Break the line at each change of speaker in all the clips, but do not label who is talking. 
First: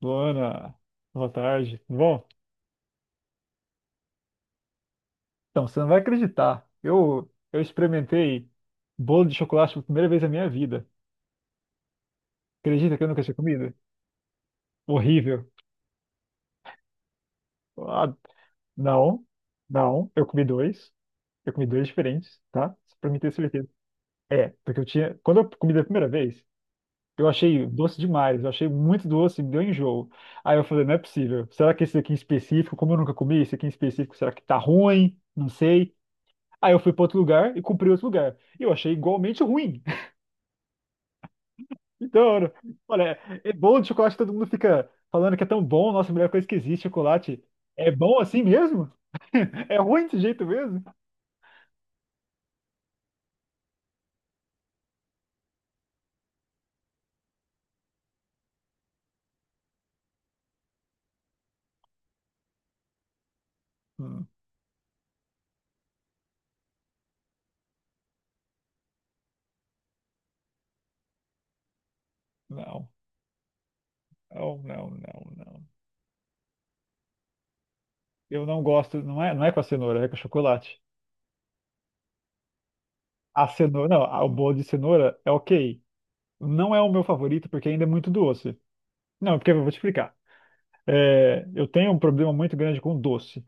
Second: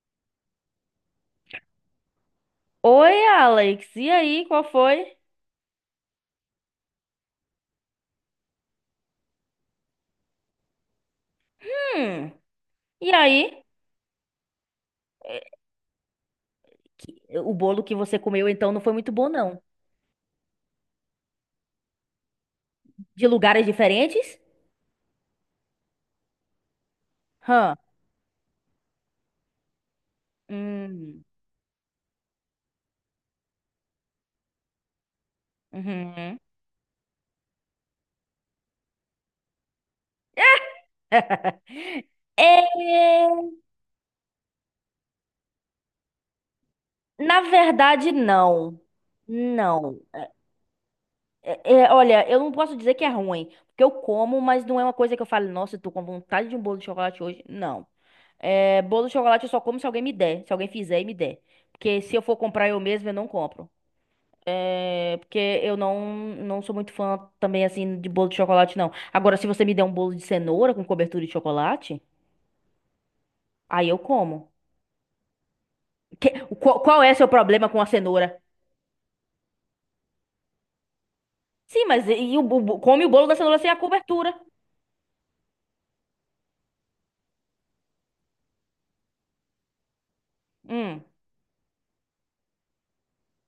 Luana, boa tarde. Tudo bom,
Oi, Alex. E aí, qual foi?
então, você não vai acreditar. Eu experimentei bolo de chocolate pela primeira vez na minha vida.
Hum.
Acredita que eu
E
nunca tinha
aí?
comido?
É,
Horrível.
Que- O bolo que
Ah,
você comeu então não foi muito
não,
bom, não.
não. Eu comi dois. Eu comi dois diferentes, tá? Só pra mim
De
ter
lugares
certeza.
diferentes?
É, porque eu tinha. Quando eu comi da primeira vez, eu achei
Hã.
doce demais. Eu achei muito doce, me deu enjoo. Aí eu falei, não é
Hum.
possível. Será que esse aqui em específico, como eu nunca comi, esse aqui em específico, será que tá ruim? Não sei.
Uhum.
Aí eu fui para outro lugar e cumpri outro lugar. E eu achei igualmente ruim. Então, olha,
É,
é bom de chocolate, todo mundo fica falando que é tão bom, nossa, a melhor coisa que existe, é
na
chocolate. É
verdade,
bom assim
não.
mesmo? É
Não.
ruim desse jeito mesmo?
É, olha, eu não posso dizer que é ruim, porque eu como, mas não é uma coisa que eu falo, nossa, eu tô com vontade de um bolo de chocolate hoje. Não. É, bolo de chocolate eu só como se alguém me der, se alguém fizer e me der. Porque se eu for comprar eu mesmo, eu não compro.
Hum,
É, porque eu não sou muito fã também, assim, de bolo de chocolate, não. Agora, se você me der um bolo de cenoura com cobertura de chocolate,
Não,
aí eu como.
não, não, não, não.
Que- qual é seu problema com a cenoura?
Eu não gosto, não é com a cenoura, é com chocolate.
Sim, mas e come o bolo da
A
cenoura sem a
cenoura, não, o
cobertura.
bolo de cenoura é ok. Não é o meu favorito porque ainda é muito doce. Não, porque eu vou te explicar.
Hum,
É, eu tenho um problema muito grande com doce.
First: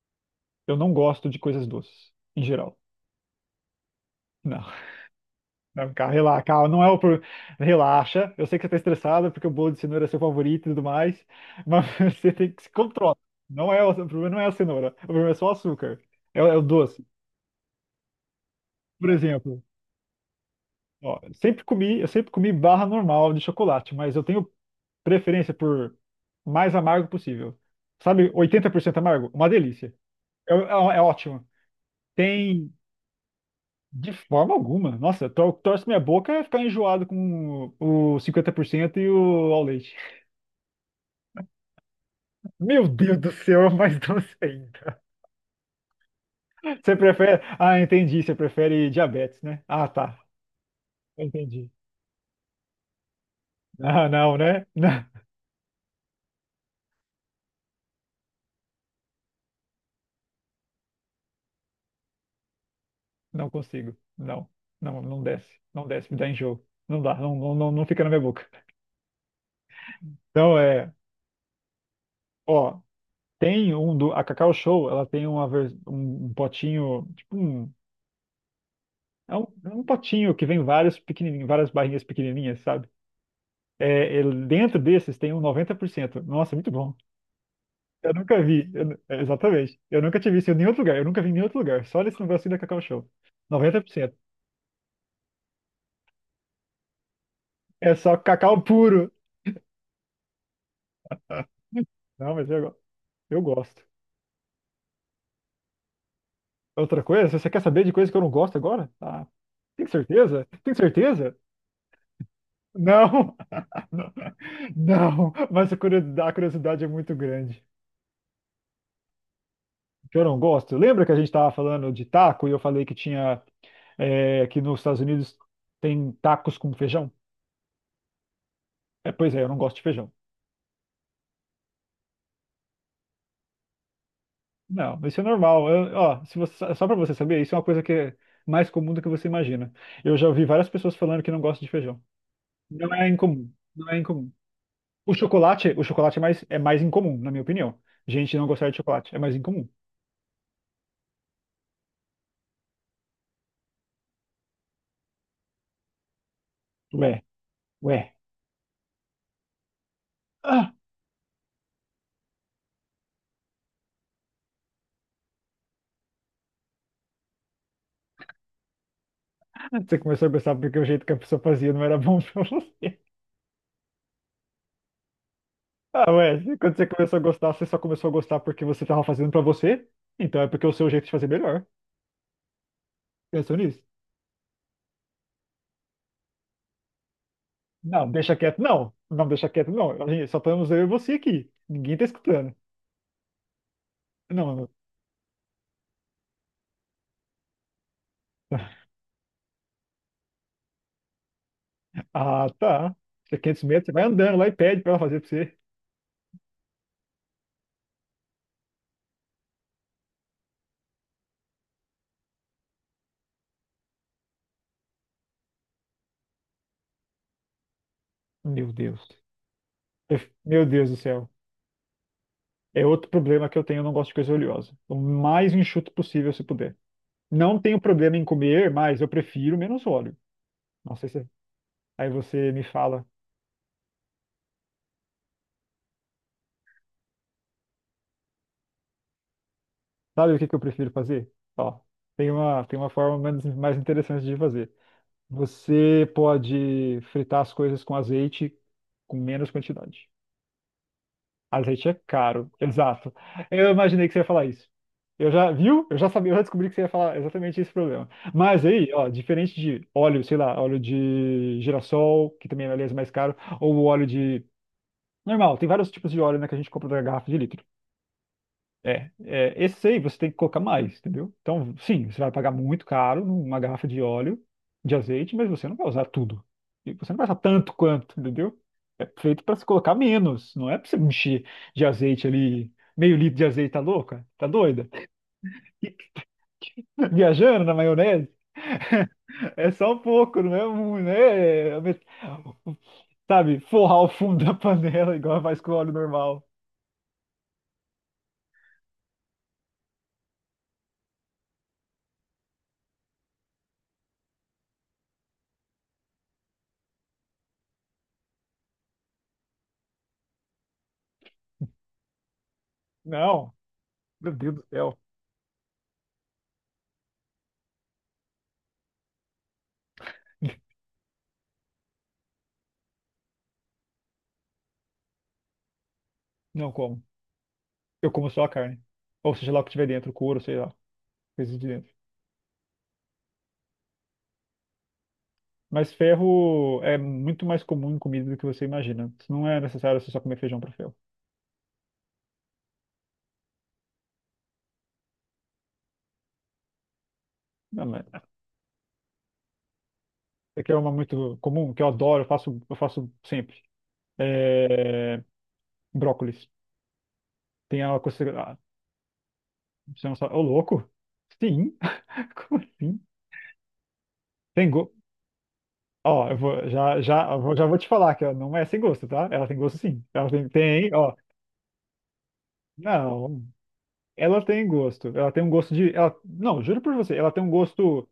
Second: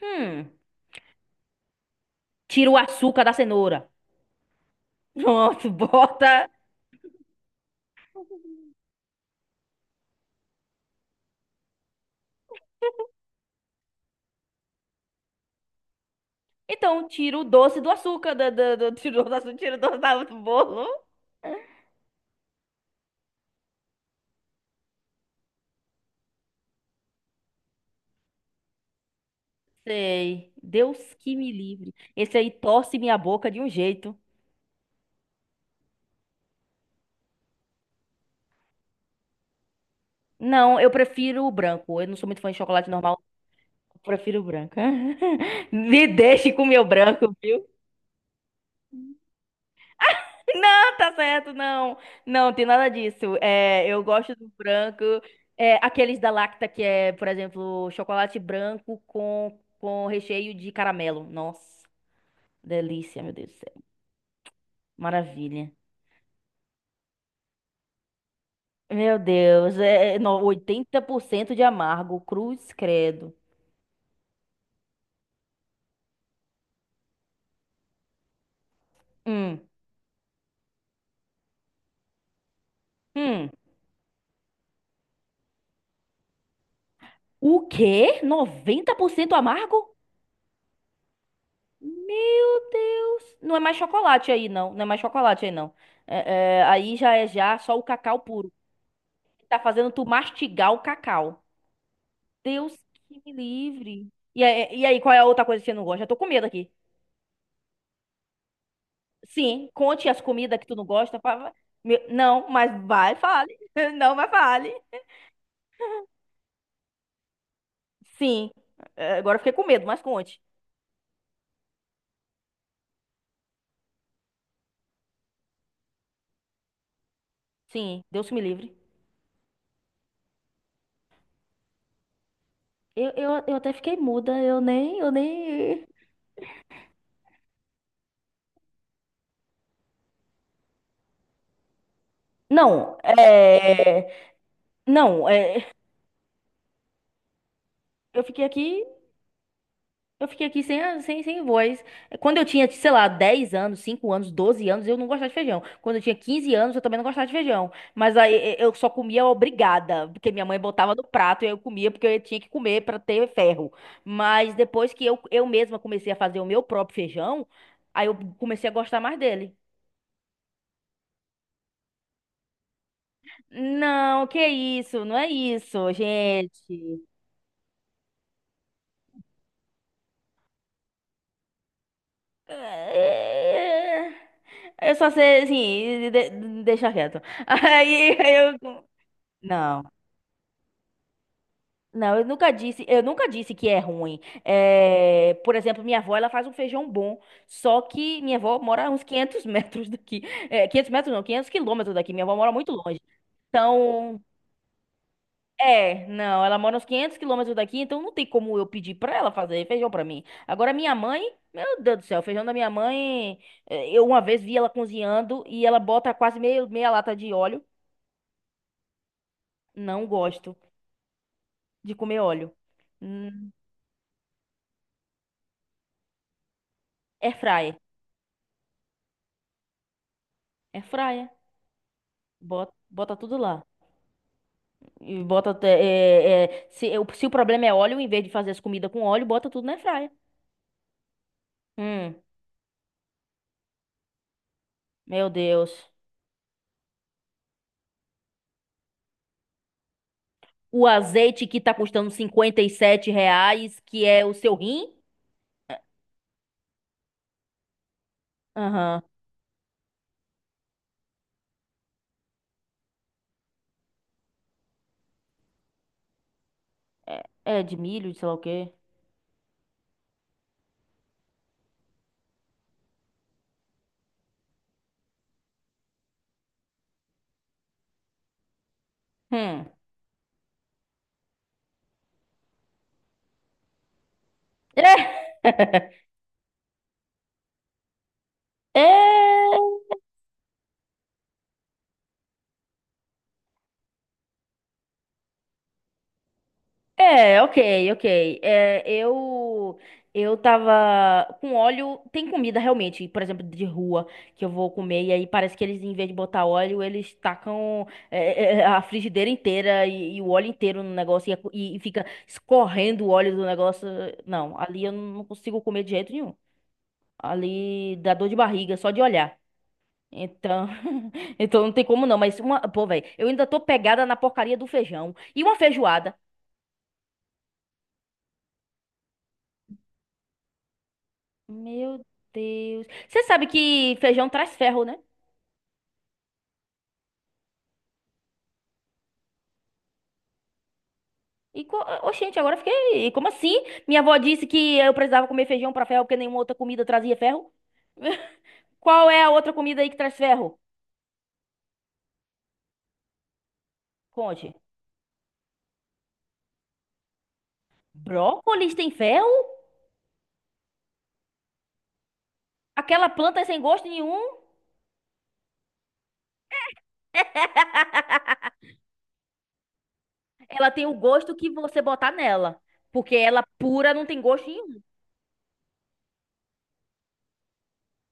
hum.
Eu não gosto de coisas doces, em
Tira
geral.
o açúcar da cenoura.
Não.
Pronto,
Não, cara, relaxa,
bota.
calma, não é o problema. Relaxa, eu sei que você tá estressada porque o bolo de cenoura é seu favorito e tudo mais, mas você tem que se controlar. Não é o problema não é a cenoura, o problema é só o açúcar, é, o doce.
Então, tira o doce do açúcar.
Por
Tira o doce do açúcar,
exemplo,
tira o doce do bolo.
ó, eu sempre comi barra normal de chocolate, mas eu tenho preferência por mais amargo possível. Sabe, 80% amargo? Uma delícia.
Sei.
É, é, é
Deus que
ótimo.
me livre. Esse aí
Tem,
torce minha boca de um
de
jeito.
forma alguma, nossa, torce minha boca é ficar enjoado com o 50% e o ao leite.
Não, eu prefiro o branco. Eu não sou muito fã de
Meu
chocolate
Deus
normal.
do céu, é mais
Eu
doce
prefiro o branco.
ainda.
Me deixe com o meu
Você
branco,
prefere.
viu?
Ah, entendi. Você prefere diabetes, né? Ah, tá.
Não, tá certo,
Entendi.
não. Não, tem nada disso. É, eu
Ah,
gosto
não,
do
né? Não,
branco. É, aqueles da Lacta, que é, por exemplo, chocolate branco com recheio de caramelo. Nossa, delícia, meu Deus
não
do céu.
consigo. Não. Não, não desce.
Maravilha.
Não desce, me dá enjoo. Não dá, não, não, não não fica na minha boca.
Meu Deus,
Então é.
80% de amargo. Cruz
Ó,
credo.
tem um do. A Cacau Show, ela tem um potinho. Tipo um. É um,
Hum,
é um potinho que vem vários pequenininhos, várias barrinhas pequenininhas, sabe?
hum.
É, dentro desses tem um 90%. Nossa, é muito bom.
O
Eu
quê?
nunca vi, é,
90%
exatamente.
amargo?
Eu nunca tive isso em nenhum outro lugar. Eu nunca vi em nenhum outro lugar. Só nesse negócio da
Meu
Cacau Show.
Deus. Não é mais
90%.
chocolate aí, não. Não é mais chocolate aí, não. É, aí já é já só o
É só
cacau puro.
cacau puro.
Tá fazendo tu mastigar o cacau.
Não, mas
Deus que me
eu gosto.
livre. E aí, qual é a outra coisa que você não gosta? Eu tô com medo aqui.
Outra coisa, se você quer saber de coisa que eu não gosto agora? Ah,
Sim,
tem
conte as
certeza?
comidas que
Tem
tu não gosta.
certeza?
Não, mas vai,
Não!
fale. Não,
Não,
mas fale.
não, mas a curiosidade é muito grande.
Sim. É, agora eu fiquei com medo, mas
Que eu não
conte.
gosto. Lembra que a gente estava falando de taco e eu falei que tinha, que nos Estados Unidos tem tacos com feijão?
Sim, Deus que me livre.
É, pois é, eu não gosto de feijão.
Eu até fiquei muda, eu
Não,
nem, eu
isso é normal.
nem.
Ó, se você- só para você saber, isso é uma coisa que é mais comum do que você imagina. Eu já ouvi várias pessoas falando que não gostam de feijão. Não
Não,
é incomum, não é
é.
incomum. O
Não, é,
chocolate, o chocolate é mais incomum, na minha opinião.
Eu
Gente
fiquei
não gostar de
aqui,
chocolate é mais incomum.
eu fiquei aqui sem, a- sem, sem voz. Quando eu tinha, sei lá, 10 anos, 5 anos, 12 anos, eu não gostava de feijão. Quando eu tinha 15 anos, eu também não
Ué,
gostava de feijão.
ué.
Mas aí eu só comia obrigada, porque minha mãe
Ah,
botava no prato e eu comia porque eu tinha que comer para ter ferro. Mas depois que eu mesma comecei a fazer o meu próprio feijão, aí eu comecei a gostar mais dele.
você começou a gostar porque o jeito que a pessoa fazia não era bom pra você.
Não, que isso, não é isso,
Ah, ué, quando você
gente.
começou a gostar, você só começou a gostar porque você tava fazendo pra você? Então é porque o seu jeito de fazer é melhor.
É.
Pensou nisso?
É, é. Eu só sei, assim, deixa quieto.
Não,
Aí
deixa
eu.
quieto, não. Não, deixa quieto,
Não,
não. A gente, só estamos eu e você aqui. Ninguém tá
não, eu nunca
escutando.
disse, eu nunca disse que é ruim.
Não, não.
É, por exemplo, minha avó, ela faz um feijão bom, só que minha avó mora uns 500 metros daqui. É, 500 metros não, 500 quilômetros daqui. Minha avó
Ah,
mora muito
tá.
longe.
Você é 500 metros, você vai
Então,
andando lá e pede pra ela fazer pra você.
é, não, ela mora uns 500 quilômetros daqui, então não tem como eu pedir pra ela fazer feijão pra mim. Agora, minha mãe, meu Deus do céu, o feijão da minha mãe, eu uma vez vi ela cozinhando e ela bota quase meia lata de óleo.
Meu Deus.
Não gosto
Meu Deus do céu.
de comer óleo.
É outro problema
Hum,
que eu tenho, eu não gosto de coisa oleosa. O mais enxuto possível, se puder.
air
Não
fryer.
tenho problema em comer, mas eu prefiro menos óleo. Não sei se.
Air.
Aí você me
Bota,
fala,
bota tudo lá. E bota se o problema é óleo, em vez de fazer as comidas com óleo, bota tudo na air.
sabe o que que eu prefiro fazer? Ó,
Hum,
tem uma forma menos, mais interessante de fazer.
meu Deus.
Você pode fritar as coisas com azeite com menos quantidade.
O azeite que tá
Azeite é
custando
caro,
57
exato. Eu
reais, que
imaginei que você ia
é o
falar
seu
isso.
rim?
Eu já, viu? Eu já sabia, eu já descobri que você ia falar exatamente esse problema. Mas aí,
Aham.
ó, diferente de óleo, sei lá, óleo de girassol, que também é, aliás, mais caro, ou o óleo de. Normal, tem vários tipos de óleo, né, que a gente compra da
É,
garrafa de
é
litro.
de milho, de sei lá o quê.
É, é, esse aí você tem que colocar mais, entendeu? Então, sim, você vai pagar muito caro numa garrafa de óleo, de azeite, mas você não vai usar tudo. E você não vai usar tanto quanto, entendeu? É feito para se
Hum.
colocar menos, não é para você encher de azeite ali, meio litro de azeite, tá louca? Tá doida? Viajando na maionese?
É.
É só um pouco, não é muito, né? Sabe, forrar o fundo da panela igual faz com óleo normal.
É, ok, ok. É, eu tava com óleo. Tem comida realmente, por exemplo, de rua que eu vou comer e aí parece que eles, em vez de botar óleo, eles tacam a frigideira inteira e o óleo inteiro no negócio e fica escorrendo o óleo do
Não,
negócio.
meu Deus
Não,
do
ali eu
céu,
não consigo comer de jeito nenhum. Ali dá dor de barriga só de olhar. Então, então não tem como não. Mas uma, pô, velho, eu ainda tô pegada na porcaria do feijão e uma feijoada.
não como. Eu como só a carne. Ou seja lá o que tiver dentro, couro, sei lá, coisas de dentro.
Meu Deus. Você sabe que feijão traz ferro, né?
Mas ferro é muito mais comum em comida do que você imagina. Não é necessário você só comer feijão para ferro.
E, oxente, agora eu fiquei. Como assim? Minha avó disse que eu precisava comer feijão pra ferro porque nenhuma outra comida trazia ferro?
Não, mas é
Qual é a outra comida aí que traz ferro?
É que é uma muito comum, que eu adoro, eu faço sempre.
Conte.
É. Brócolis. Tem a consideração.
Brócolis tem ferro?
Você não sabe. Ô, louco? Sim? Como assim?
Aquela planta é sem gosto nenhum?
Tem go. Ó, eu vou, já, já, já vou te falar que ela não é sem gosto, tá? Ela tem gosto sim. Ela tem,
Ela tem
tem,
o
ó.
gosto que você botar nela. Porque
Não.
ela pura não tem
Ela
gosto
tem
nenhum.
gosto. Ela tem um gosto de. Ela. Não, juro por você. Ela tem um gosto.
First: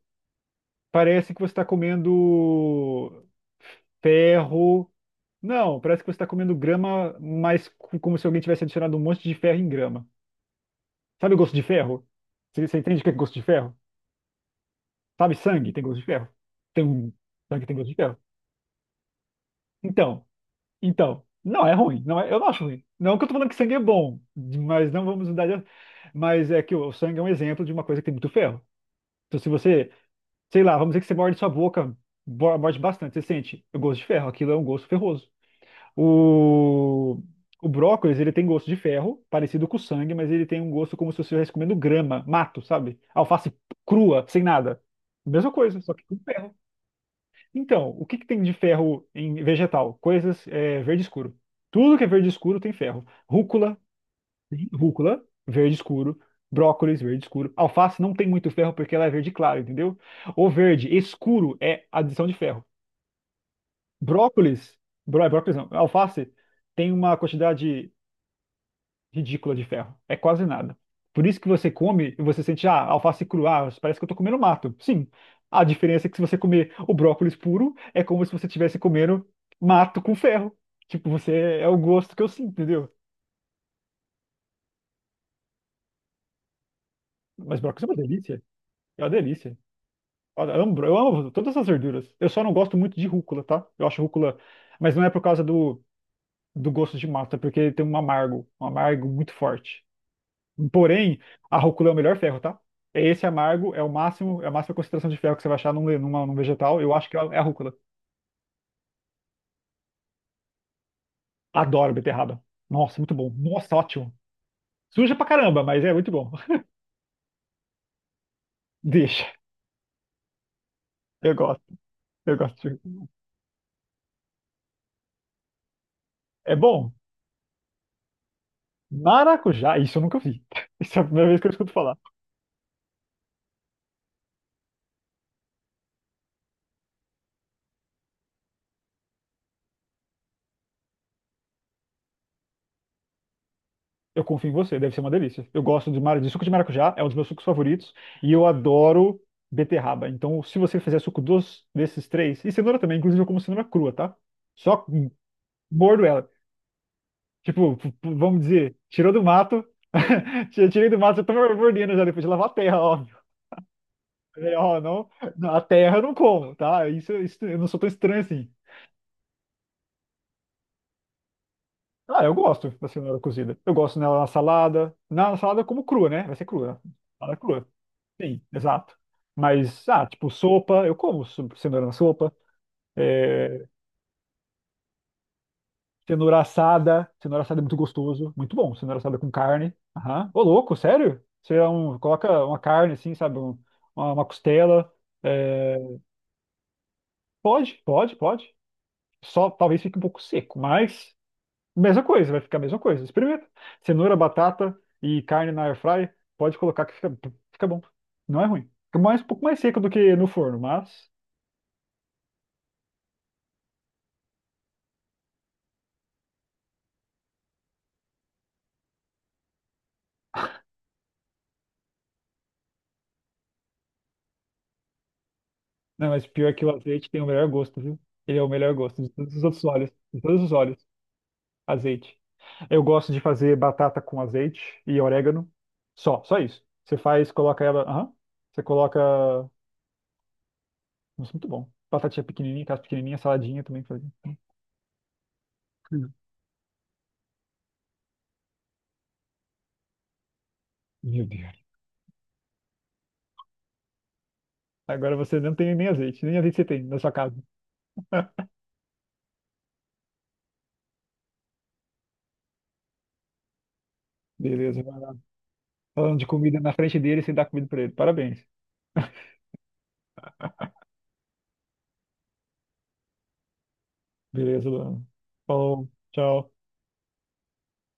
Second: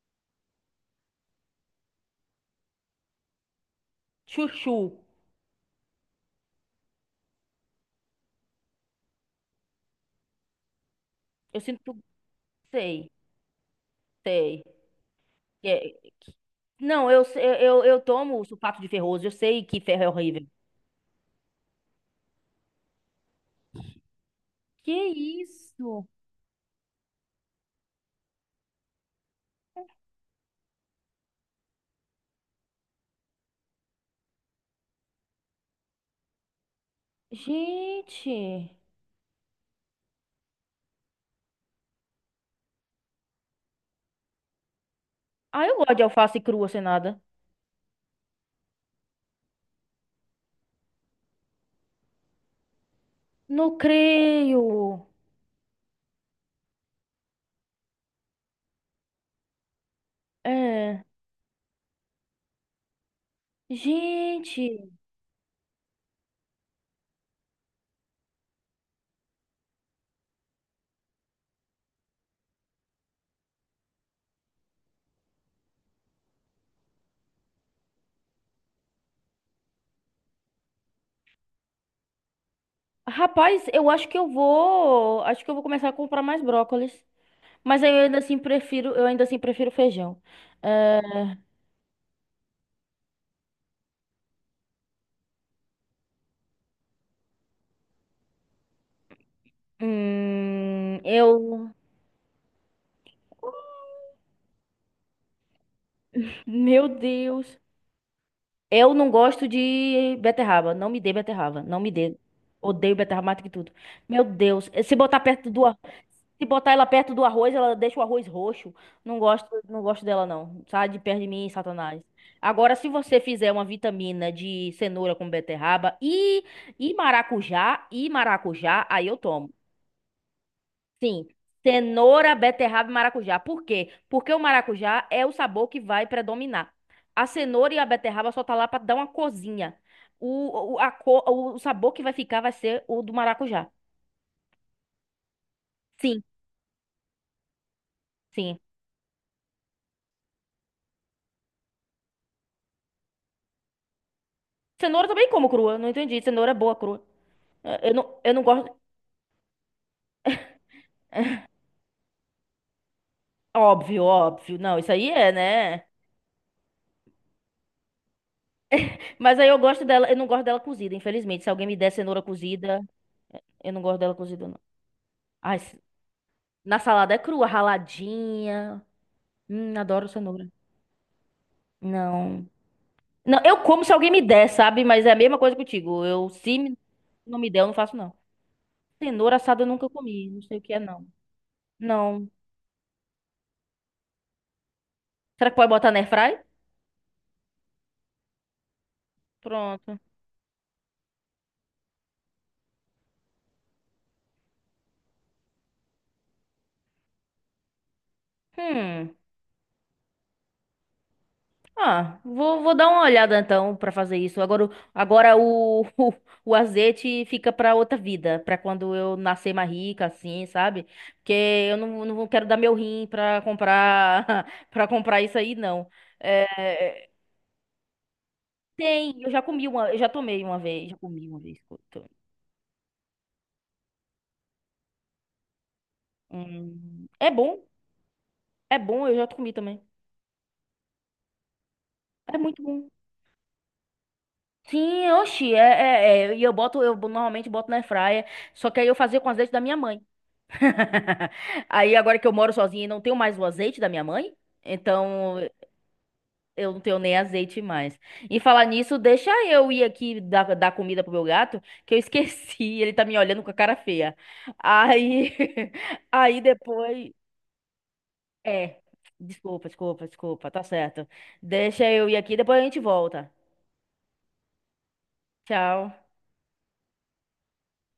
Parece que você está comendo
Chuchu.
ferro. Não, parece que você está comendo grama, mas como se alguém tivesse adicionado um monte de ferro em grama. Sabe o gosto
Eu
de
sinto que.
ferro? Você entende o que
Sei,
é gosto de ferro?
sei.
Sabe sangue tem
É,
gosto de ferro? Tem
não,
um.
eu, eu,
Sangue tem
eu
gosto de
eu
ferro.
tomo sulfato de ferroso, eu sei que ferro é
Então,
horrível.
então. Não, é ruim. Não é. Eu não acho ruim. Não que eu tô falando que sangue é bom, mas
Que
não vamos mudar de.
isso?
Mas é que o sangue é um exemplo de uma coisa que tem muito ferro. Então, se você sei lá, vamos dizer que você morde sua boca, morde bastante, você sente o gosto de ferro, aquilo é um gosto ferroso. O, o brócolis, ele tem gosto de
Gente.
ferro, parecido com o sangue, mas ele tem um gosto como se você estivesse comendo grama, mato, sabe? Alface crua, sem nada. Mesma
Ah, eu
coisa, só
gosto
que
de
com
alface
ferro.
crua sem nada.
Então, o que que tem de ferro em vegetal? Coisas verde escuro. Tudo que é verde escuro tem ferro. Rúcula,
Não creio.
Rúcula, verde escuro. Brócolis, verde escuro. Alface não tem muito ferro porque ela é verde claro, entendeu? O verde
É.
escuro é adição de ferro. Brócolis,
Gente.
brócolis não, alface tem uma quantidade ridícula de ferro. É quase nada. Por isso que você come e você sente, ah, alface crua, ah, parece que eu tô comendo mato. Sim. A diferença é que se você comer o brócolis puro, é como se você estivesse comendo mato com ferro. Tipo, você é o gosto que eu sinto, entendeu?
Rapaz, eu acho que eu vou. Acho que eu vou começar a comprar mais brócolis.
Mas brócolis
Mas
é
aí
uma
eu ainda assim
delícia.
prefiro,
É
eu
uma
ainda assim
delícia.
prefiro feijão.
Olha, eu amo, eu
É,
amo todas as verduras. Eu só não gosto muito de rúcula, tá? Eu acho rúcula, mas não é por causa do gosto de massa, é porque tem um amargo muito forte. Porém, a
eu.
rúcula é o melhor ferro, tá? Esse amargo é o máximo, é a máxima concentração de ferro que você vai achar num vegetal.
Meu
Eu acho que é a
Deus.
rúcula.
Eu não gosto de beterraba. Não me dê beterraba. Não me
Adoro
dê.
beterraba.
Odeio
Nossa, muito
beterraba
bom.
mais do que tudo.
Nossa, ótimo.
Meu Deus. Eh, Se
Suja
botar
pra
perto
caramba,
do, ar-
mas é muito bom.
se botar ela perto do arroz, ela deixa o arroz roxo. Não
Deixa.
gosto, não gosto dela, não. Sai de perto de
Eu
mim,
gosto.
Satanás.
Eu gosto.
Agora, se você fizer uma vitamina de cenoura com beterraba e,
É bom.
e maracujá, aí eu tomo.
Maracujá, isso eu nunca vi. Isso é a
Sim,
primeira vez que eu escuto falar.
cenoura, beterraba e maracujá. Por quê? Porque o maracujá é o sabor que vai predominar. A cenoura e a beterraba só tá lá para dar uma cozinha. O sabor que vai ficar vai ser o do maracujá.
Eu confio em você, deve ser uma delícia. Eu gosto de, mara-
Sim,
de suco de maracujá, é um dos meus sucos favoritos, e eu
sim.
adoro beterraba. Então, se você fizer suco desses três, e cenoura também, inclusive eu como cenoura crua, tá? Só
Cenoura eu também como crua, não
mordo
entendi.
ela.
Cenoura é boa crua.
Tipo,
Eh, Eu não, eu
vamos
não gosto.
dizer, tirou do mato, tirei do mato, eu tô mordendo já depois de lavar a terra, óbvio.
Óbvio,
Falei,
óbvio. Não,
ó,
isso
não,
aí é,
não, a
né?
terra eu não como, tá? Isso, eu não sou tão estranho assim.
Mas aí eu gosto dela, eu não gosto dela cozida, infelizmente. Se alguém me der cenoura
Ah, eu gosto
cozida,
da cenoura cozida. Eu
eu não
gosto
gosto dela
nela na
cozida, não.
salada. Na
Ai,
salada eu como crua, né? Vai ser
na
crua.
salada é
Salada
crua,
crua. Sim,
raladinha.
exato. Mas, ah,
Adoro
tipo
cenoura.
sopa, eu como cenoura na sopa.
Não. Não, eu
É,
como se alguém me der, sabe? Mas é a mesma coisa contigo. Eu,
cenoura
se me-
assada.
não
Cenoura
me
assada
der,
é
eu não
muito
faço, não.
gostoso. Muito bom. Cenoura assada com
Cenoura assada eu
carne.
nunca
Aham.
comi.
Ô,
Não sei o que
louco,
é, não.
sério? Você é
Não.
coloca uma carne assim, sabe? Uma costela.
Será que pode
É,
botar na airfry?
pode, pode, pode. Só talvez fique
Pronto.
um pouco seco, mas mesma coisa, vai ficar a mesma coisa. Experimenta. Cenoura, batata e carne na air fryer, pode colocar que fica bom. Não é ruim. Fica
Hum.
mais, um pouco mais seco do que no forno, mas.
Ah, vou dar uma olhada então pra fazer isso. Agora, o azeite fica pra outra vida, pra quando eu nascer mais rica, assim, sabe? Porque eu não quero dar meu rim pra comprar para comprar isso aí, não.
Não, mas pior que o
É,
azeite tem o melhor gosto, viu? Ele é o melhor gosto de
Tem,
todos os outros óleos.
eu já
De todos
tomei
os
uma
óleos.
vez, já comi uma vez. Escuta.
Azeite. Eu gosto de fazer batata com azeite e orégano. Só isso. Você
Hum, é
faz, coloca
bom,
ela. Aham. Você
é
coloca.
bom, eu já comi também.
Nossa, muito bom. Batatinha
É muito
pequenininha, casa
bom.
pequenininha, saladinha também. Faz.
Sim, oxi,
Hum.
e eu normalmente boto na airfryer, só que aí eu fazia com azeite da minha mãe.
Meu Deus.
Aí agora que eu moro sozinha e não tenho mais o azeite da minha mãe,
Agora
então
você não tem nem azeite. Nem azeite você
eu não
tem na
tenho
sua
nem
casa.
azeite mais. E falar nisso, deixa eu ir aqui dar comida pro meu gato, que eu esqueci, ele tá me olhando com a cara feia.
Beleza, vai lá.
Aí,
Falando de
aí
comida na frente
depois.
dele, você dá comida pra ele. Parabéns.
É. Desculpa, desculpa, desculpa. Tá certo. Deixa eu ir aqui, depois a gente volta.
Beleza, Luana. Falou,
Tchau.
tchau.